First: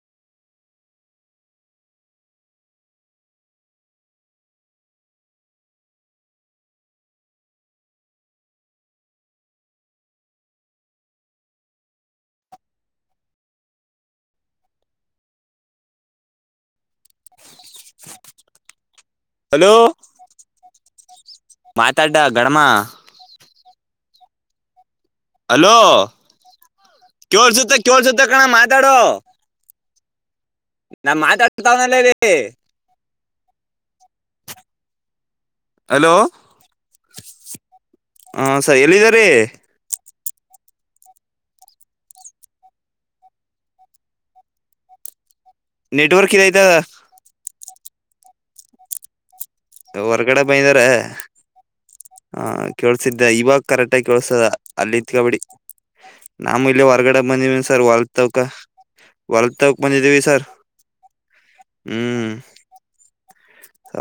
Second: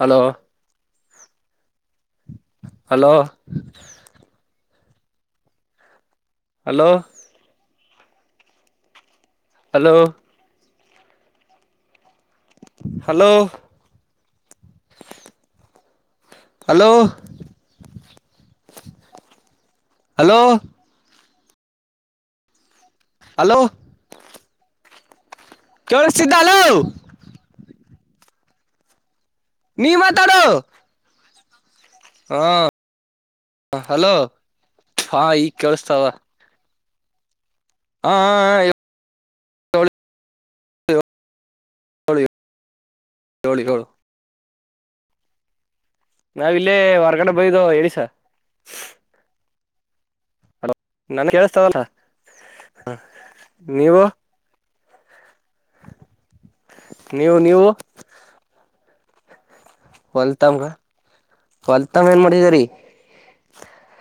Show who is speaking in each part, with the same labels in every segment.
Speaker 1: Hello hello hello hello hello. Hello.
Speaker 2: Hello.
Speaker 1: Hello
Speaker 2: ಮಾತಾಡ್ಡ ಗಡಮ
Speaker 1: hello.
Speaker 2: Hello
Speaker 1: ಕೇಳಿಸ್ತಿದ್ದ hello
Speaker 2: ಕೇಳ್ ಸುತ್ತ ಕೇಳ್ ಸುತ್ತ ಕಣ ಮಾತಾಡೋ.
Speaker 1: ನೀ ಮಾತಾಡುಯೋ.
Speaker 2: ನಾ ಮಾತಾಡ್ತಾವನಲ್ಲೀ.
Speaker 1: ಹಲೋ ಹಾ ಈಗ ಕೇಳಸ್ತಾವ.
Speaker 2: ಹಲೋ ಹ ಸರಿ ಎಲ್ಲಿದ್ದಾರೆ.
Speaker 1: ಏಳು ಹಳಿ ಹಳಿ ಹಳು.
Speaker 2: ನೆಟ್ವರ್ಕ್
Speaker 1: ನಾವ
Speaker 2: ಇದೈತ
Speaker 1: ಇಲ್ಲೇ ಹೊರ್ಗಡೆ ಬಯದು ಹೇಳಿ ಸ.
Speaker 2: ಹೊರ್ಗಡೆ ಬೈಂದಾರ.
Speaker 1: ನನ್ಗೆ ಕೇಳಿಸ್ತದಲ್ಲ.
Speaker 2: ಹ ಕೇಳ್ಸಿದ್ದೆ ಇವಾಗ ಕರೆಕ್ಟ್ಗ ಕೇಳ್ಸದ ಅಲ್ಲಿತ್ ಕಬಡಿ. ನಾಮ ಇಲ್ಲಿ ಹೊರ್ಗಡೆ
Speaker 1: ನೀವು ನೀವು
Speaker 2: ಬಂದಿವನ್ ಸರ್ ವಲ್ತವಕ. ಹೊರ ತಕ ಬಂದಿದ್ದೀವಿ ಸರ್
Speaker 1: ಹೊಲ್ತಮ್ಗ ಹೊಲ್ತಮ್ ಏನ್
Speaker 2: ಹ್ಮ್.
Speaker 1: ಮಾಡಿದೀರಿ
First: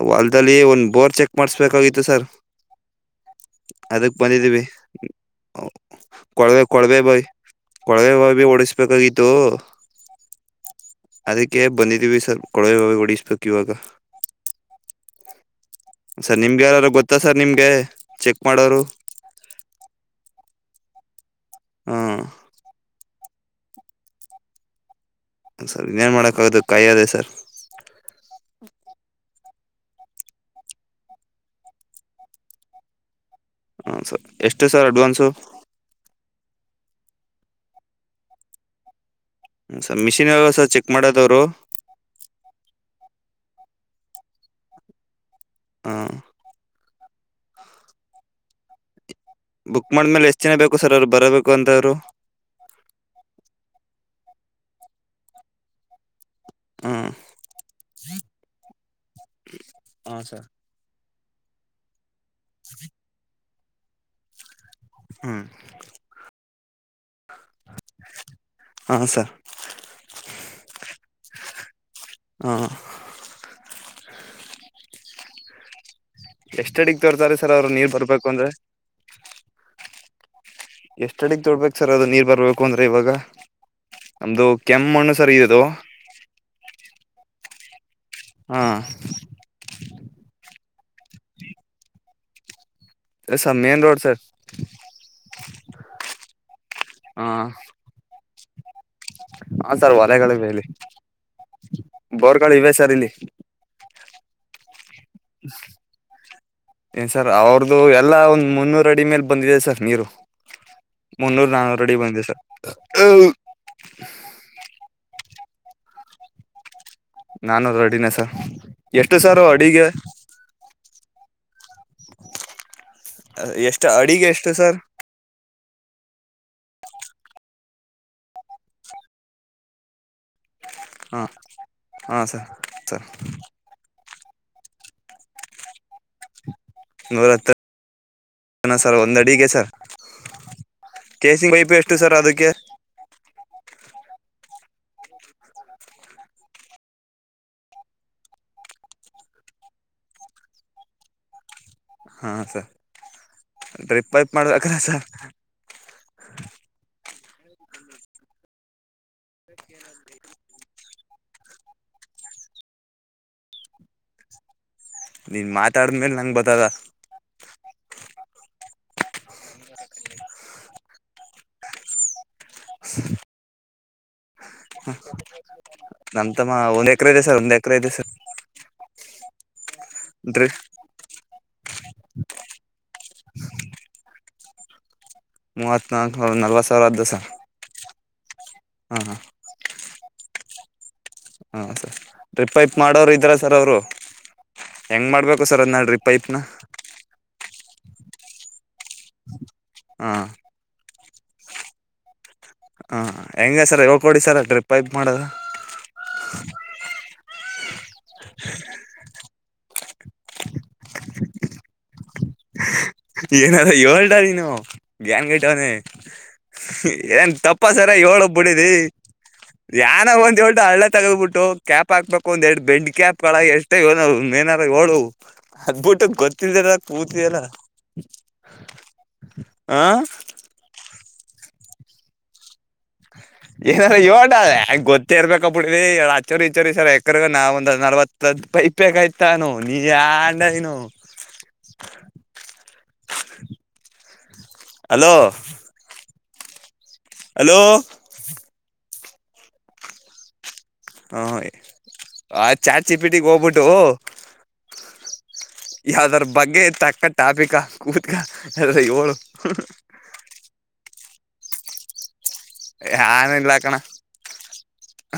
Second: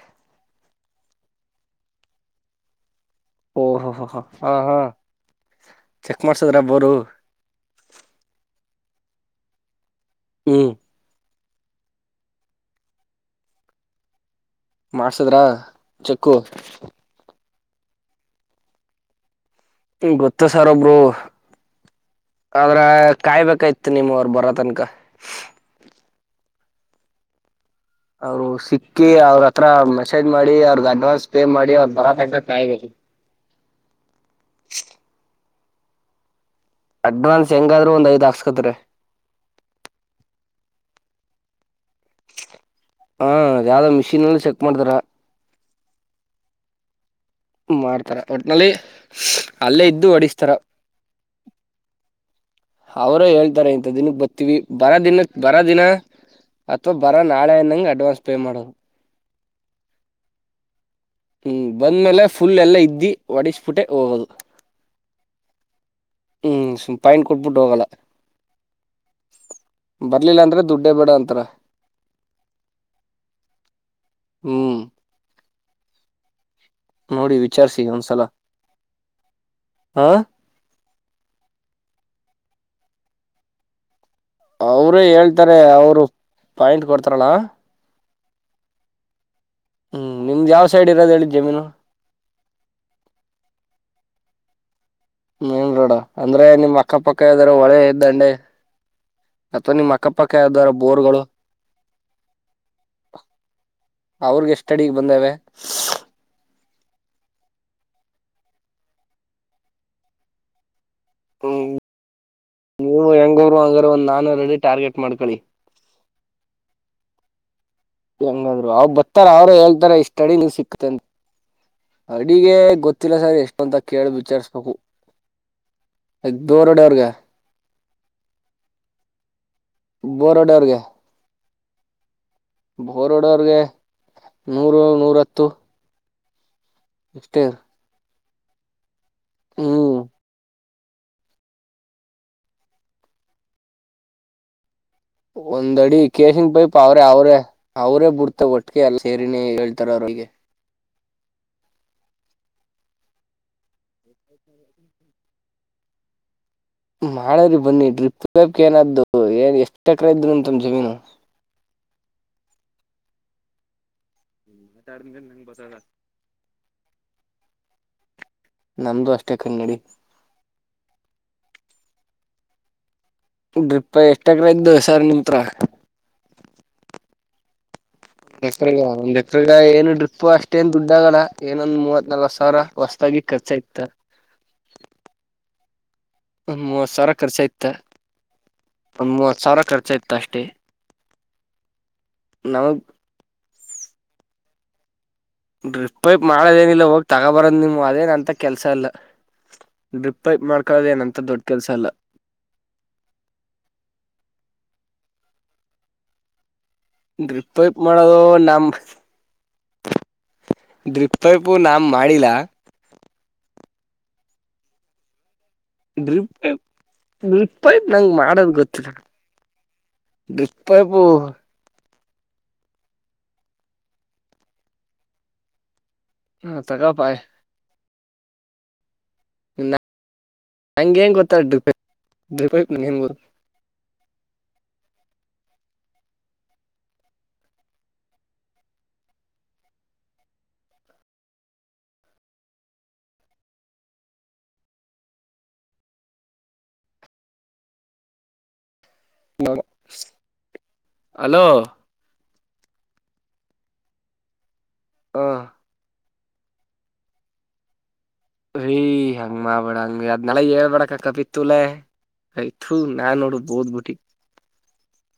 Speaker 2: ವಲ್ದಲ್ಲಿ ಒಂದ ಬೋರ್ ಚೆಕ್ ಮಾಡ್ಸ್ಬೇಕಾಗಿತ್ತು ಸರ್.
Speaker 1: ಓಹೋ ಹ
Speaker 2: ಅದಕ್
Speaker 1: ಹಾ
Speaker 2: ಬಂದಿದೀವಿ
Speaker 1: ಹಾ ಚೆಕ್ ಮಾಡ್ಸದ್ರ
Speaker 2: ಕೊಡ್ವೆ
Speaker 1: ಬೋರು
Speaker 2: ಕೊಡ್ವೆ ಬೈ. ಕೊಳವೆ ಬಬಿ ಓಡಿಸ್ಬೇಕಾಗಿತ್ತು.
Speaker 1: ಹ್ಮ್.
Speaker 2: ಅದಕ್ಕೆ ಬಂದಿದೀವಿ ಸರ್ ಕೊಳವೆ ಹೊಡಿಸ್ಬೇಕು ಇವಾಗ.
Speaker 1: ಮಾಡ್ಸದ್ರಾ.
Speaker 2: ಸರ್ ನಿಮ್ಗೆ ಯಲ್ಲಾರೂ ಗೊತ್ತಾ ಸರ್ ನಿಮ್ಗೆ ಚೆಕ್ ಮಾಡೋರು.
Speaker 1: ಗೊತ್ತ ಸರ್ ಒಬ್ರು.
Speaker 2: ಹ್ಮ್.
Speaker 1: ಆದ್ರ ಕಾಯ್ಬೇಕಾಯ್ತ್ ನಿಮ ಅವರು ಬರೋ ತನಕ.
Speaker 2: ಸರ್ ಇನ್ನೇನು ಮಾಡೋಕ್ಕಾಗೋದು ಕಾಯಿದೆ ಸರ್.
Speaker 1: ಅವರು ಸಿಕ್ಕಿ ಅವ್ರ ಹತ್ರ ಮೆಸೇಜ್ ಮಾಡಿ ಅವ್ರದ ಅಡ್ವಾನ್ಸ್ ಪೇ ಮಾಡಿ ಅವ್ರ ಬರತ್ತನ ಕಾಯಬೇಕ
Speaker 2: ಹಾ ಸರ್ ಎಷ್ಟು ಸರ್ ಅಡ್ವಾನ್ಸು
Speaker 1: ಅಡ್ವಾನ್ಸ್ ಹೆಂಗಾದ್ರರು ಒಂದ ಐದು ಹಾಕಿಸುತ್ತಾರೆ
Speaker 2: ಹ ಸರ್ ಮಿಷಿನ್ ಅಲ್ವಾ ಸರ್ ಚೆಕ್ ಮಾಡೋದು ಅವರು
Speaker 1: ಹಾ ಯಾವ್ದೋ ಮಿಷೀನ್ ಅಲ್ಲಿ ಚೆಕ್ ಮಾಡ್ತಾರ
Speaker 2: ಹೂ
Speaker 1: ಮಾಡ್ತಾರೆ ಒಟ್ನಲ್ಲಿ ಅಲ್ಲೇ
Speaker 2: ಬುಕ್
Speaker 1: ಇದ್ದು
Speaker 2: ಮಾಡ್ಮೇಲೆ ಎಷ್ಟು
Speaker 1: ಹೊಡಿಸ್ತಾರ
Speaker 2: ಜನ ಬೇಕು ಸರ್ ಅವ್ರು ಬರಬೇಕು ಅಂತ ಅವ್ರು
Speaker 1: ಅವರೇ ಹೇಳ್ತಾರೆ ಇಂಥ ದಿನಕ್ಕೆ ಬರ್ತೀವಿ ಬರ ದಿನ ಬರ ದಿನಾ ಅಥವಾ
Speaker 2: ಹಾಂ
Speaker 1: ಬರ ನಾಳೆಏನಂಗ ಅಡ್ವಾನ್ಸ್ ಪೇ ಮಾಡೋದು
Speaker 2: ಹಾ ಸರ್
Speaker 1: ಹ್ಮ್ ಬಂದ್ಮೇಲೆ ಫುಲ್ ಎಲ್ಲಾ ಇದ್ದಿ ಒಡಸ್ ಬಿಟ್ಟೆ ಹೋಗದು
Speaker 2: ಹ್ಞೂ
Speaker 1: ಹ್ಮ್ ಸುಮ ಫೈನ್ ಕೊಟ್ಬಿಟ್ಟು ಹೋಗಲ್ಲ
Speaker 2: ಹಾಂ ಸರ್
Speaker 1: ಬರ್ಲಿಲ್ಲ ಅಂದ್ರೆ ದುಡ್ಡೇ ಬೇಡಾ ಅಂತಾರೆ
Speaker 2: ಹ
Speaker 1: ಹ್ಮ್
Speaker 2: ಎಷ್ಟ್ ಅಡಿಗಿ ತೋರ್ತಾರೆ ಸರ್ ಅವ್ರ ನೀರ್ ಬರ್ಬೇಕು ಅಂದ್ರೆ
Speaker 1: ಹಾ
Speaker 2: ಎಷ್ಟ ಅಡಿ ತೊಡ್ಬೇಕು ಸರ್ ಅದು ನೀರ್ ಬರ್ಬೇಕು ಅಂದ್ರೆ ಇವಾಗ ನಮ್ಮದು
Speaker 1: ಅವರೇ
Speaker 2: ಕೆಮ್ಮಣ್ಣು ಸರ್
Speaker 1: ಹೇಳ್ತಾರೆ
Speaker 2: ಇದು
Speaker 1: ಅವರು ಪಾಯಿಂಟ್ ಕೊಡತಾರಲ್
Speaker 2: ಹಾಂ
Speaker 1: ಹ್ಮ್ ನಿಮ್ದು ಯಾವ ಸೈಡ್ ಇರೋದ ಹೇಳಿ ಜಮೀನು.
Speaker 2: Sir main road sir.
Speaker 1: Main road ಅಂದ್ರೆ ನಿಮ್ ಅಕ್ಕ ಪಕ್ಕ
Speaker 2: ಹಾಂ
Speaker 1: ಇದಾರ ಹೋಳೆ ದಂಡೆ ಅಥವಾ
Speaker 2: ಹಾಂ
Speaker 1: ನಿಮ್ಮ್ ಅಕ್ಕಪಕ್ಕ ಯಾವುದಾದರೂ ಬೋರ್ಗಳು.
Speaker 2: ಬೋರ್ಗಗಳು ಇವೆ ಸರ್ ಇಲ್ಲಿ.
Speaker 1: ಅವ್ರಿಗೆ ಎಷ್ಟುಅಡಿಗೆ ಬಂದಾವೆ.
Speaker 2: ಏನ್ ಸರ್ ಅವ್ರ್ದು ಎಲ್ಲ ಒಂದ್ ಮುನ್ನೂರು ಅಡಿ ಮೇಲೆ ಬಂದಿದೆ ಸರ್ ನೀರು. ಮುನ್ನೂರ ನಾನೂರು ಅಡಿ ಬಂದಿದೆ ಸರ್
Speaker 1: ಅವರು ಹಂಗ್ರ ಒಂದು ನಾನುರೂ ಅಡಿ ಟಾರ್ಗೆಟ್ ಮಾಡ್ಕೊಳ್ಳಿ.
Speaker 2: ನಾನು ರೆಡಿನೆ
Speaker 1: ಹೆಂಗಾದ್ರು ಅವ್ ಬರ್ತಾರ ಅವ್ರ ಹೇಳ್ತಾರ ಇಷ್ಟ ಅಡಿ ನೀರ ಸಿಕ್ತ ಅಂತ. ಅಡಿಗೆ ಗೊತ್ತಿಲ್ಲ ಸರ್ ಎಷ್ಟ ಅಂತ
Speaker 2: ಎಷ್ಟು
Speaker 1: ಕೇಳ
Speaker 2: ಅಡಿಗೆ
Speaker 1: ವಿಚಾರಸ
Speaker 2: ಎಷ್ಟು
Speaker 1: ಬೇಕು.
Speaker 2: ಸರ್
Speaker 1: ಬೋರ್ ಹೋಡಯವರಿಗೆ ಬೋರ ಹೋಡವರ್ಗೆ.
Speaker 2: ಹಾ ಹಾ ಸರ್. ಸರ್
Speaker 1: ಬೋರ್ ಹೊಡೆಯ ಅವ್ರಗೆ ನೂರು ನೂರ ಹತ್ತು.
Speaker 2: ನೂರ ಹತ್ತು ಸರ್ ಒಂದ ಅಡಿಗೆ ಸರ್.
Speaker 1: ಹ್ಮ್
Speaker 2: ಕೇಸಿಂಗ್ ಪೈಪು ಎಷ್ಟು ಸರ್ ಅದಕ್ಕೆ.
Speaker 1: ಒಂದ್ ಅಡಿ ಕೇಶನ್ ಪೈಪ ಅವ್ರೆ ಅವ್ರೇ. ಅವ್ರೇ ಬಿಡ್ತ ಒಟ್ಟಿಗೆ ಎಲ್ಲ ಸೇರಿನ ಹೇಳ್ತಾರ ಅವ್ರಿಗೆ.
Speaker 2: ಹಾಂ ಸರ್ ಡ್ರಿಪ್ ಪೈಪ್ ಮಾಡ್ಬೇಕ್ರ ಸರ್.
Speaker 1: ಮಾಡ್ರರಿ ಬನ್ನಿ ಡ್ರಿಪ್ ವ್ಯಾಪ್ ಏನಾದ್ದು ಏನ್ ಎಷ್ಟ ಎಕ್ರ ಇದ್ರರು ಉಂತಮ ಜಮೀನು. [unintelligible] ಹ್ಮ
Speaker 2: ನೀನ್ ಮಾತಾಡ್ಮೇಲೆ ನಂಗ್ ಬತದ.
Speaker 1: ನಮ್ದು ಅಷ್ಟೇ ಕನ್ನಡಿ ಡ್ರಿಪ್ ಎಷ್ಟಕ್ರ ಇದ್ದು ಸರ್ ನಿತ್ರ
Speaker 2: ನಮ ತಮ್ಮ ಒಂದ್ ಎಕರೆ ಇದೆ ಸರ್ ಒಂದ್ ಎಕರೆ ಇದೆ ಸರ್
Speaker 1: ಎಗ ಒಂದ್ ಎತ್ರಗ ಏನು ಡ್ರಿಪ್ು
Speaker 2: ಡ್ರಿ
Speaker 1: ಅಷ್ಟೆಂತ ದುಡ್ಡಗಳ ಏನೊಂದ್ ಮೂವತ್ ನಲ್ ಸಾವಿರ ಹೊಸತಾಗಿ ಖರ್ಚ ಇತ್ತ
Speaker 2: ಮೂ ಅತ್ನ
Speaker 1: ಒ ಮೂವತ್ ಸಾವಿರ ಖರ್ಚು ಆಯ್ತ
Speaker 2: ಹಾ
Speaker 1: ಒ
Speaker 2: ಹಾ
Speaker 1: ಮೂವತ್ ಸಾವಿರ ಖರ್ಚ ಆಯ್ತ ಅಷ್ಟೇ
Speaker 2: ಹಾ ಸರ್ ರಿಪೈಪ್
Speaker 1: ನಮಗ್
Speaker 2: ಮಾಡೋರು ಇದ್ರ ಸರ್ ಅವರು ಹೆಂಗ್ ಮಾಡ್ಬೇಕು ಸರ್ ಅದನ್ನ
Speaker 1: ್ರೀ
Speaker 2: ಡ್ರಿಪ್
Speaker 1: ಪೈಪ್
Speaker 2: ಪೈಪ್ನ
Speaker 1: ಮಾಡದೇನಿಲ್ಲ ಹೋಗ ತಗೋ ಬರದ್ ನಿಮ ಅದೇನಂತ ಕೆಲ್ಸ ಅಲ್ಲ
Speaker 2: ಹಾ
Speaker 1: ಡ್ರಿಪ್ೈಪ್ ಮಾಡ್ಕೊಳ್ಳದ ಏನಂತ ದೊಡ್ಡ ಕೆಲ್ಸ ಅಲ್ಲ
Speaker 2: ಹಾಂ ಹೆಂಗೆ ಸರ್ ಹೇಳ್ಕೊಡಿ ಸರ್ ಟ್ರಿಪ್ೈ ಮಾಡೋದು
Speaker 1: ಡ್ರಿಪ್ ವೈಪ್ ಮಾಡೋದು ನಮ ಡ್ರೈಪೈಪ್ ನಾಮ ಮಾಡಡಿಲ್ಲಾ
Speaker 2: ಏನಾದ ಏಳ್ಟನು ಗ್ಯಾನ್ ಗಟ್ಟವನನೆ
Speaker 1: ಡ್ರಿಪ್ ಪೈಪ್
Speaker 2: ಏನ್
Speaker 1: ಡ್ರಿಪ್
Speaker 2: ತಪ್ಪ
Speaker 1: ಪೈಪ್
Speaker 2: ಸರ
Speaker 1: ನಂಗ್
Speaker 2: ಹೇಳಏ
Speaker 1: ಮಾಡೋದ್
Speaker 2: ಬಿಡಿದಿ
Speaker 1: ಗೊತ್ತಿಲ್ಲ
Speaker 2: ಯಾನ ಬಂದ
Speaker 1: ಡ್ರಿಪ್
Speaker 2: ಹೇಳ್ಟ್ಟು ಹಳ್ಳೆ
Speaker 1: ಪೈಪು
Speaker 2: ತಗದ್ಬಿಟ್ಟು ಕ್ಯಾಪ್ ಹಾಕ್ಬೇಕು ಒಂದ್ ಎರಡ್ ಬೆಂಡ್ ಕ್ಯಾಪ್ಗಳ ಎಷ್ಟಏ ಮೇನಾರ ೋಳು ಅದ್ಬಿಟ್ಟ
Speaker 1: ಹ
Speaker 2: ಗೊತ್ತಿದ
Speaker 1: ತಗಪ
Speaker 2: ಕೂತಿಯಲ್ಲ ಆ
Speaker 1: ಹಂಗ ಂಗ ಗೊತ್ತಾ್ರ ್ರಿ ನ್
Speaker 2: ಏನಾರ ಇ ಗೊತ್ತಿರ್ಬೇಕ ಬಿಡ ಆಚೋರಿ ಇಚೋರಿ ಸರ್ ಎಕ್ರಗ ನ ಒಂದ ನಲ್ವತ್ ದ ಪೈಪಗಯ್ತಾನೋ ನೀ ಯಾ ಅಂಡೈನು
Speaker 1: ಹ
Speaker 2: ಅಲೋ ಹಲೋ
Speaker 1: ನ
Speaker 2: ಹಾ ಆ ಚಾಟ ಜಿಪಿಟಿಗೆ ಹೋಗ್ಬಿಟ್ಟು
Speaker 1: ಆಂ
Speaker 2: ಯಾವ್ದಾರ ಬಗ್ಗೆ ತಕ್ಕ ಟಾಪಿಕಾ ಕೂತ್ಕ ಏಳು
Speaker 1: ನಳಗ್ ಹೇಳ್ಬಾಡಕ್ಕ ಕಪಿತ್ುಲ ಕತ್ ನಾನ್ ನೋಡು
Speaker 2: ಏನಿಲ್ಲ ಕಣ
Speaker 1: ಬೋದ್ಬುಟ್ಟಿ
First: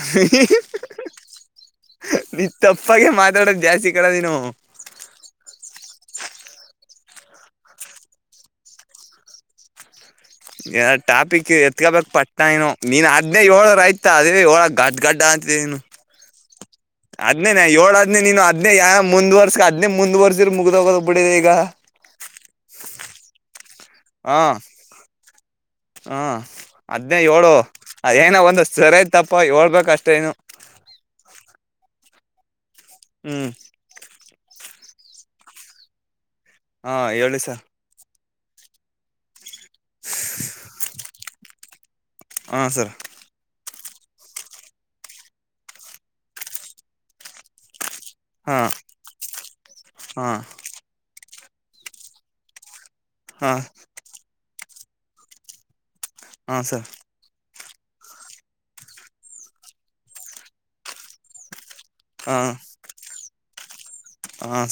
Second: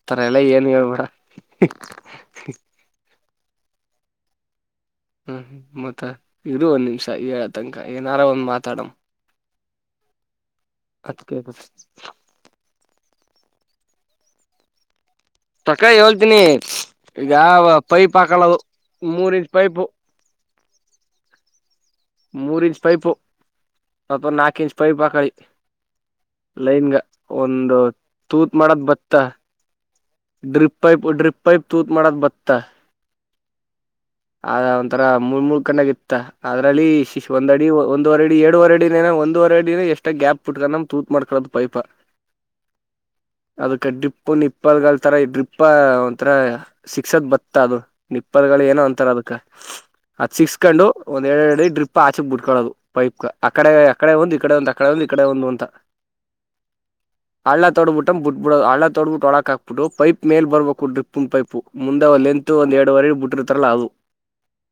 Speaker 1: ತರ ಎಲ್ಲ ಏನ್ ಹೇಳ್ಬೇಡ
Speaker 2: ತಪ್ಪಾಗ ಮಾತಾಡೋದು ಜಾಸ್ತಿ ಕಡ ನೀನು
Speaker 1: ಹ್ಮ್ ಮತ್ತ ಇರ ಒಂದ ನಿಮಿಷ ಏ ತನಕ ಏನಾರ ಒಂದು್ ಮಾತಾಡಂ
Speaker 2: ಯಾರ
Speaker 1: ಅದ್ಕೆ
Speaker 2: ಟಾಪಿಕ್ ಎತ್ಕೋಬೇಕಕ್ ಪಟ್ಟ ನು ನೀನ್ ಅದ್ೇ ಏಳರು ಆಯತ ಅದೇ ಏಳ ಗದಡ್ ಗಡ್ಡ ಅಂತ ೇನು
Speaker 1: ತಕ ಹೇಳ್ತೀನಿ ಈಗ
Speaker 2: ಅದ್ನೇ ನ
Speaker 1: ಪೈಪ್
Speaker 2: ಏಳುದ್ನೇ ನೀನು
Speaker 1: ಹಾಕಳದು
Speaker 2: ಅದ್ನೇ ಯ ಮುಂದ
Speaker 1: ಮೂರ್ ಇಂಚ್
Speaker 2: ವರ್ಷ
Speaker 1: ಪೈಪು
Speaker 2: ಅದ್ನೇ ಮುಂದ್ುವರ್ಷ ಮುಗ್ದೋಗೋದ್ ಬಿಡಿದೆ ಈಗ
Speaker 1: ಮೂರ್ ಇಂಚ್ ಪೈಪ್ು ಅವಾ
Speaker 2: ಹಾ
Speaker 1: ನಾಕು ಇಂಚ್ ಪೈಪ್ ಆಾಕಳಿ
Speaker 2: ಹಾ
Speaker 1: ಲೈನ್ಗ
Speaker 2: ಅದ್ನೇ ಏಳು
Speaker 1: ಒಂದು
Speaker 2: ಏನೋ
Speaker 1: ತೂತ್
Speaker 2: ಒಂದು
Speaker 1: ಮಾಡದ
Speaker 2: ಸರಿ
Speaker 1: ಬತ್ತ
Speaker 2: ತಪ್ಪ ಹೇಳ್ಬೇಕಷ್ಟೇ ಏನು
Speaker 1: ಡ್ರಿಪ್ ಪೈಪ್ ಡ್ರಿಪ್ ಪೈಪ್ ತೂತ್ ಮಾಡದ ಬತ್ತಾ
Speaker 2: ಹ್ಮ್
Speaker 1: ಆದ ಒಂಥರ ಮೂಳ್ ಮೂಳ್ ಕಣ್ಣಗ ಇತ್ತ ಅದ್ರಲ್ಲಿ
Speaker 2: ಹಾ
Speaker 1: ಶಶ
Speaker 2: ಹೇಳಿ ಸರ್
Speaker 1: ಒಂದಡಿ ಒಂದು ಒ ವರಡಿ ಎರಡು ವರೆಡಿನ ಒಂದ ವರೆಡಿನ ಎಷ್ಟ ಗ್ಯಾಪ್ ಪುಟ್ಕೊಂಡ ನಮ್ ತೂತ್ ಮಾಡಕೋದ ಪೈಪ
Speaker 2: ಹಾಂ ಸರ್
Speaker 1: ಅದಕ್ಕೆ ಡಿಿಪ್ಪು ನಿಪ್ಪಲ್ಗಲ್ತರ ್ರಿಪ್ಪಾ ಒಂಥರ ಶಿಕ್ಷತ್ ಬತ್ತಾದ್ರರು ನಿಪ್ಪತ್ಗಳು
Speaker 2: ಹಾಂ
Speaker 1: ಏನೋ ಅಂತಾರ ಅದ ಅದ
Speaker 2: ಹಾಂ
Speaker 1: ಸಿಕ್ಸ್ಕೊಂಡು ಒಂದ್ ಎರಡ್ ಎರಡಿ ಡ್ರಿಪ್ ಆಚಕ್ ಬಿಡ್ಕಳೋದು ಪೈಪ್
Speaker 2: ಹಾಂ
Speaker 1: ಅಡೆ ಅಡೆ ಒಂದು ಇಕಡೆ ಒ ಅಡೆ ಒಂದು ಇಕಡೆ ಒಂದು ಅಂತ
Speaker 2: ಹ ಸರ್
Speaker 1: ಹಳ್ಳ ತೊಬಿಟ್ಟ ಬಿಟ್ಬಿಡ ಹಳ್ಳ ತೊಬಿಟ್ಟು ಒಳಕ್ ಹಾಕ್ಬಿು ಪೈ ಮೇಲ್ ಬರ್ಬೇಕು ಡ್ರಿನ್ ಪೈು ಮುಂದೆ ಒಂದ್
Speaker 2: ಹಾಂ
Speaker 1: ಲೆಂತ್ ಒಂದ್ ಎರಡುವರೆ ಬಿಟ್ಟಿರ್ತಾರಲ್ಲ ಅದು
Speaker 2: ಹಾಂ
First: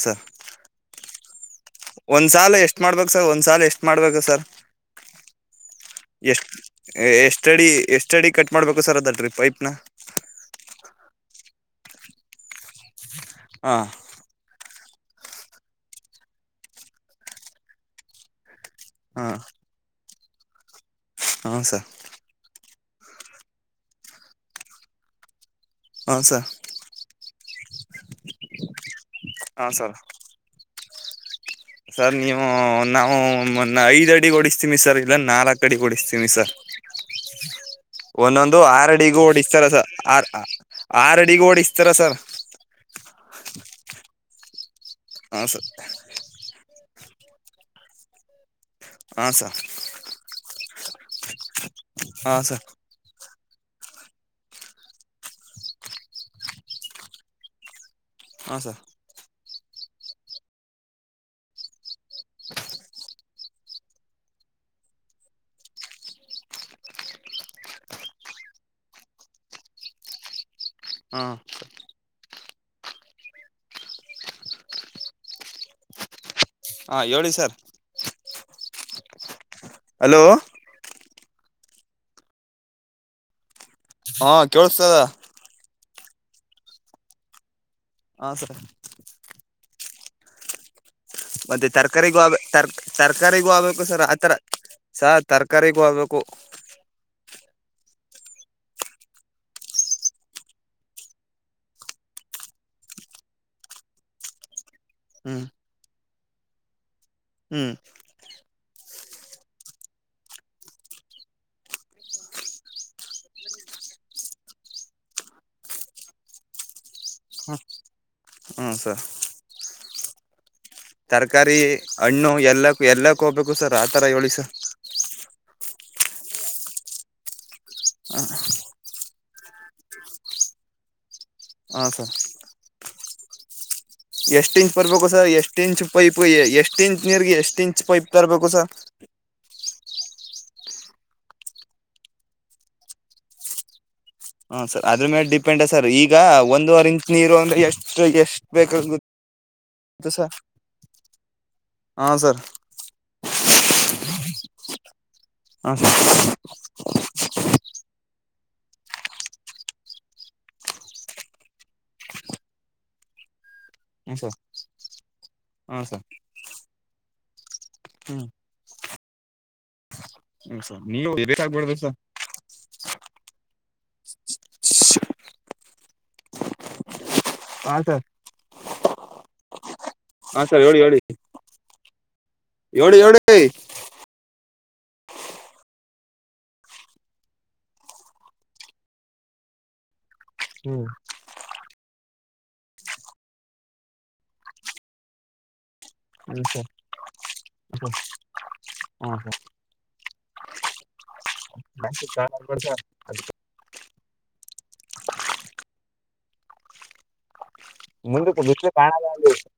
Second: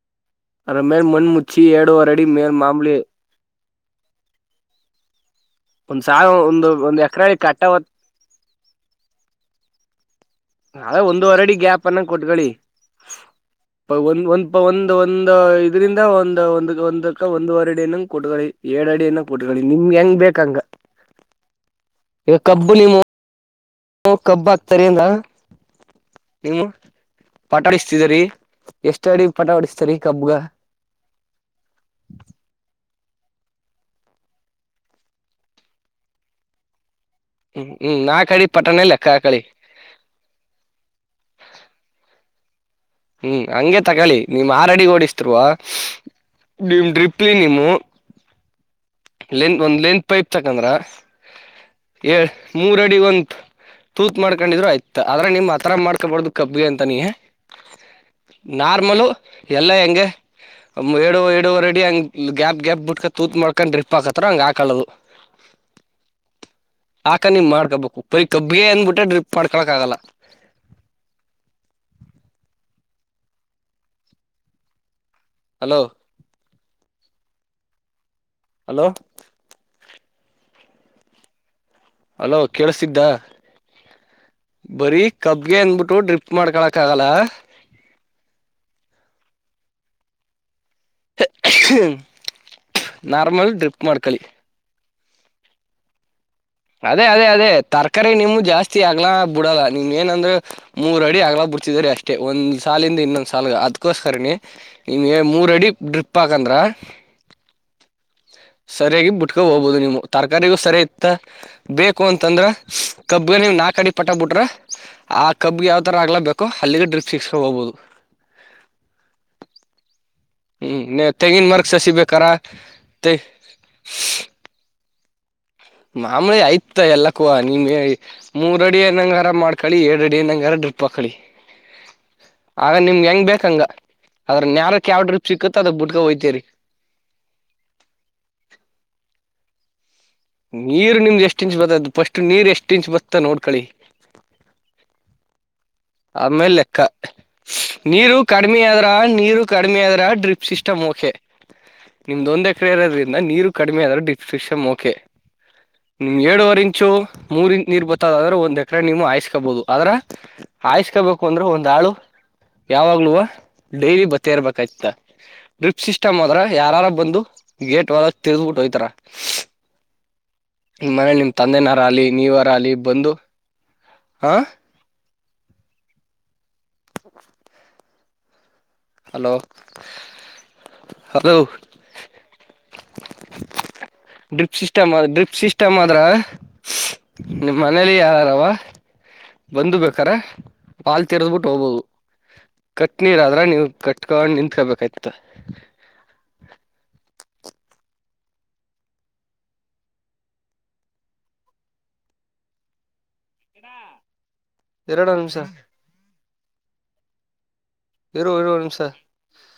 Speaker 1: ಅದ್ರ ಮೇಲೆ ಮಣ್ ಮುಚ್ಚ
Speaker 2: ಒಂದ್ಸಾಲ ಎಷ್ಟ್ ಮಾಡ್ಬೇಕು ಸರ್ ಒಂದ್ ಸಾಲ ಎಷ್ಟ್ ಮಾಡ್ಬೇಕು ಸರ್
Speaker 1: ಒಂದ್ ಸಾವ
Speaker 2: ಎಷ್ಟ
Speaker 1: ಒಂದು ಒಂದ್ ಎಕರೆ
Speaker 2: ಎಷ್ಟ ಅಡಿ
Speaker 1: ಕಟ್ಟವತ್
Speaker 2: ಎಷ್ಟ ಅಡಿ ಕಟ್ ಮಾಡ್ಬೇಕು ಸರ್ ಅದಾದಿ ಪೈಪ್ನ
Speaker 1: ಅದ ಒಂದುವರಡಿ ಗ್ಯಾಪ್ ಅನ್ನ ಕೊಟ್ಕೊಳ್ಳಿ
Speaker 2: ಹ
Speaker 1: ಒಂದ ಒಂದಪ ಒಂದ ಒಂದ ಇದರಿಂದ ಒಂದ ಒಂದ ಒಂದಕ್ಕ ಒಂದ್ ವರ್ಡಿನಂಗ್ ಕೊಟ್ಕಿ ಏಳ್ ಅಡಿಯನ
Speaker 2: ಹಾ
Speaker 1: ಕೊಟ್ಕೊಳ್ಳಿ ನಿಮ್ಗೆ ಹೆಂಗ್ ಬೇಕಂಗ
Speaker 2: ಹೌ ಸರ್
Speaker 1: ಈಗ ಕಬ್ಬು ನೀವು ಕಬ್ಬು ಹಾಕ್ತರಿ ಅಂದ
Speaker 2: ಹಾ ಸರ್
Speaker 1: ನೀವು ಪಟಡಿಸ್ತಿದರಿೀ ಎಷ್ಟ ಅಡಿ ಪಟ
Speaker 2: ಹಾ ಸರ್
Speaker 1: ಆಡಿಸ್ತಾರಿೀ ಕಬ್ಗ
Speaker 2: ಸರ್ ನೀವು ನಾವು ಐದ್ ಅಡಿ ಡಿಸ್ತೀವಿಿ ಸರ್ ಇಲ್ಲ ನಾಲ್ಕ್ು ಅಡಿ ಡಿಸ್ತೀವಿಿ ಸರ್
Speaker 1: ಹ್ಮ್ ಹ್ಮ್ ನಾಕ್ ಅಡಿ
Speaker 2: ಒಂದೊಂದು
Speaker 1: ಪಟನೇ ಲೆಕ್ಕ
Speaker 2: ಆರಡಿಗೂ
Speaker 1: ಹಾಕಳಿ
Speaker 2: ಓಡಿಿಸ್ತಾರಸ ಆರ್ ಆರ್ಡಿಿಗೆ ಓಡಿಸ್ತಾರ ಸರ್
Speaker 1: ಹ್ಮ್ ಹಂಗೆ ತಗೊಳ್ಳಿ ನೀವು್ ಆರಡಿ ಓಡಿಸ್ತಿರುವ
Speaker 2: ಹಾ ಸರ್
Speaker 1: ನಿಮ್ ಡ್ರಿಪ್ಲಿ ನಿಮ್ಮ
Speaker 2: ಹಾ ಸರ್
Speaker 1: ಲೆಂತ್ ಒಂದ್ ಲೆಂತ್ ಪೈಪ್ ತಕಂದ್ರ
Speaker 2: ಹಾ ಸರ್
Speaker 1: ಮೂರ ಅಡಿ ಒಂದ ತೂತ್ ಮಾಡ್ಕೊಂಡಿದ್ರು ಆಯ್ತ ಆದ್ರೆ ನಿಮ್ ಆತರ ಮಾಡ್ಕೊಬಾರ್ದು ಕಬ್ಬಗೆ ಅಂತ ನೀ
Speaker 2: ಹಾ ಸರ್
Speaker 1: ನಾರ್ಮಲು ಎಲ್ಲ ಹೆಂಗಗೆ ಏಡು ಏಡುವರೆ ಅಡಿ ಹಂಗ್ ಗ್ಯಾಪ್ ಗ್ಯಾಪ್ ಬಿಟ್ಕ ತೂತ್ ಮಾಡ ಅಕ್ಕಂಡ ್ರಿಪ್ ಪಾಕ ಹತ್ರ ಹಂಗ ಹಾೊಳ್ಳೋದು ಆಕ ನೀ್ ಮಾಡ್ಕಬಬೇಕು ಪರಿ ಕಬ್ಬಗೆೇ ಅಂದಬಿಟ್ಟೆ ಡ್ರಿಪ್ ಮಾಡ್ಕೊಕಕ್ಾಗಲ್ಲ
Speaker 2: ಹ್ಮ
Speaker 1: ಹಲೋ
Speaker 2: ಹಾ ಹೇಳಿ ಸರ್
Speaker 1: ಹಲೋ
Speaker 2: ಹಲೋ
Speaker 1: ಅಲೋ ಕೇಳಿಸ್ತಿದ್ದ
Speaker 2: ಹಾ ಕೇೇಳಸ್ತದ
Speaker 1: ಕಬ್ಗೆ ಅಂದಬಿಟ್ಟು ಡ್ರಿಪ್ ಮಾಡ್ಕೊಳಕ್ ಆಗಲ್ಲ
Speaker 2: ಹಾ ಸರಿ ಮತ್ತೆ ತರಕಾರಿಗೂ ಆರ್ ತರಕಾರಿಗೂ
Speaker 1: ನಾರ್ಮಲ್ ಡ್ರಿಪ್
Speaker 2: ಆಗ್ಬೇಕು ಸರ್
Speaker 1: ಮಾಡ್ಕಳಿ
Speaker 2: ಆತರ ಸಹ ತರಕಗ್ ಹೋಗ್ಬೇಕು
Speaker 1: ಅದೇ ಅದೇ ಅದೇ ತರಕಾರಿ ನಿಮು ಜಾಸ್ತಿ ಆಗ್ಲಾ ಬಿಡಲ್ಲ ನಿಮ ಏನಂದ್ರ ಮೂರ ಅಡಿ ಅಗ್ಲ ಬರ್ತಿದ್ರೀ ಅಷ್ಟೇ ಒಂದ್ ಸಾಲಿಂದ ಇನ್ನೊಂದ್ ಸಾಲ ಅದಕೋಸ್ಕರನಿ ನಿಮ್ಗೆ
Speaker 2: ಹ್ಮ್
Speaker 1: ಮೂರ ಅಡಿ ಡ್ರಿಪ್ ಹಾಕಂದ್ರ
Speaker 2: ಹ್ಮ್
Speaker 1: ಸರಿಯಾಗಿ ಬಿಟ್ಕೊಂಡ ಹೋಗಬಹುದು ನೀವು ತರಕಾರಿಗೂ ಸರಿಯ ಇತ್ತ ಬೇಕು ಅಂತಂದ್ರ ಕಬ್ಬ ನೀವ್ ನಾಕಕ್ ಅಡಿ ಪಟ ಬಿಟ್ರ ಆ ಕಬ್ಬಿಗೆ ಯಾವ ತರ ಅಗ್ಲಾ ಬೇಕೋ ಅಲ್ಲಿಗೆ ಡ್ರಿಪ್ ಸಿಕ್ಕಸಬಹುದು
Speaker 2: ಹ್ ಸರ್
Speaker 1: ಹ್ಮ್ ತೆಂಗಿನ
Speaker 2: ತರಕಾರಿ
Speaker 1: ಮರಕ್ ಸಸಿ ಬೇಕಾರ
Speaker 2: ಹಣ್ಣು ಎಲ್ಲಕ್ಕೂ
Speaker 1: ತೆ
Speaker 2: ಎಲ್ಲಕ್ಕ ಹೋಗ್ಬೇಕು ಸರ್ ಆ ಥರಾ ಹೇಳಿ ಸರ್
Speaker 1: ಮಾಮೂಲಿ ಆಯ್ತ ಎಲ್ಲ ಕೂ ನೀಮ ಮೂರ್ ಅಡಿ ಎನಂಗ ಹಾರ ಮಾಡ್ಕಳಿ ಎರಡ್ ಅಡಿ ನಂಗ ಹಾರ ಡ್ರಿಪ್ ಹಾಕೋಳಿ
Speaker 2: ಹಾ ಸರ್
Speaker 1: ಆಗ ನಿಮ್ ಹೆಂಗ್ ಬೇಕಂಗ ಅದ್ರ
Speaker 2: ಎಷ್ಟ್ ಇಂಚ್
Speaker 1: ನ್ಯಾರಕ್ ಯಾವ
Speaker 2: ಬರ್ಬೇಕು ಸರ್
Speaker 1: ಡ್ರಿಪ್ ಸಿಕ್ಕತ್
Speaker 2: ಎಷ್ಟ್
Speaker 1: ಅದ
Speaker 2: ಇಂಚ್
Speaker 1: ಬಿಟ್ಕ
Speaker 2: ಪೈಪ್
Speaker 1: ಹೋಯ್ತೇರಿ
Speaker 2: ಎಷ್ಟ ಎಷ್ಟ ಇಂಚ್ ನೀರ್ಗೆ ಎಷ್ಟು ಇಂಚ್ ಪೈಪ್ ತರಬೇಕು ಸರ್
Speaker 1: ನೀರ್ ನಿಮ್ದು ಎಷ್ಟ ಇಂಚ್ ಬರತ್ತದು ಫಸ್ಟ್ ನೀರ್ ಎಷ್ಟು ಇಂಚ್ ಬತ್ತಾ ನೋಡ್ಕಳಿ
Speaker 2: ಹ ಸರ್ ಅದ್ರ ಮೇಲೆ ಡಿ
Speaker 1: ಆಮೇಲೆ ಲೆಕ್ಕ
Speaker 2: ಅಂದ್ರೆ ಎಷ್ಟು
Speaker 1: ನೀರು
Speaker 2: ಎಷ್ಟ್
Speaker 1: ಕಡಿಮೆ ಆದ್ರ
Speaker 2: ಬೇಕಾಗುತ್ತೆ
Speaker 1: ನೀರು ಕಡಿಮೆ ಆದ್ರ ಡ್ರಿಪ್ ಸಿ ಇಷ್ಟಮೋಖೆ
Speaker 2: ಹಾಂ ಸರ್
Speaker 1: [unintelligible] ನೀರು ಕಡಿಮೆ ಆದರೆ ಡಿಸ್ಟ್ರಿಪ್ಷನ್ ಓಕೆ
Speaker 2: ಹಾ ಸರ್
Speaker 1: ನಿಮ್ಗೆ ಏಳುವರ್ ಇಂಚು ಮೂರ್ ಇಂಚು ನೀರ್ ಬತ್ತದಾದ್ರೆ ಒಂದ್ ಎಕ್ರ ನೀವು ಹಾಯಿಸಸ್ಕೋಬಹುದು ಆದ್ರ ಆಯಸ್ಕೋಬೇಕು ಅಂದ್ರ ಒಂದ್ ಆಳು ಯಾವಾಗ್ಲೂವ ಡೈಲಿ
Speaker 2: ಹ್ಮ
Speaker 1: ಬತ್ತ
Speaker 2: ಸರ್
Speaker 1: ಇರ್ಬೇಕಯ್ತ
Speaker 2: ಹಾ
Speaker 1: ಡ್ರಿಪ್
Speaker 2: ಸರ್
Speaker 1: ಸಿಸ್ಟಮ್ ಆದ್ರ ಯಾರ ಬಂದು ಗೇಟ್ ವ
Speaker 2: ಹ್ಮ್
Speaker 1: ತಿರುಗಿಸಿ ಬೀಟ್ ಹೋಯ್ತಾರ
Speaker 2: ಹ್ಮ ಸರ್
Speaker 1: ನಿ
Speaker 2: ನೀವು
Speaker 1: ಮನೆಲಿ ನಿಮ್
Speaker 2: ಬೇಕಾಗ್ಬಾರ್ದು ಸರ್
Speaker 1: ತಂದೆನರಲಿ ನೀವರ ಆಗಲಿ ಬಂದು ಹಾ
Speaker 2: ಸ
Speaker 1: ಹ
Speaker 2: ಹಾ ಸರ್
Speaker 1: ಹಲೋ
Speaker 2: ಹಾ ಸರ್ ಹೇಳಿ ಹೇಳಿ
Speaker 1: ಹಲೋ
Speaker 2: ಹೇಳಿ ಹೇಳಿ
Speaker 1: ಡ್ರಿಪ್ ಸಿಸ್ಟಮ್ ಅ ಡ್ರಿಪ್ ಸಿಸ್ಟಮ್ ಆದ್ರೆ ನಿಮ್ ಮನೇಲಿ ಯಾರಾರವಾ ಬಂದು ಬೇಕಾರ
Speaker 2: ಹ್ಮ್
Speaker 1: ವಾಲ್ ತಿರ್ದ್ಬಿಟ್ಟು ಹೋಗಬಹುದು ಕಟ್ ನೀರ್ ಆದ್ರ ನೀವು ಕಟ್ಕು ನಿಂತ್ಕೋಬೇಕಾಯತ
Speaker 2: [inaudible] [inaudible]
Speaker 1: ಎಡಾ ಎರಡು ನಿಮಿಷ
Speaker 2: ಮುಂದ
Speaker 1: ಇರು
Speaker 2: ಬತ್
Speaker 1: ಇರು ನಿಮಿಷ
Speaker 2: [unintelligible]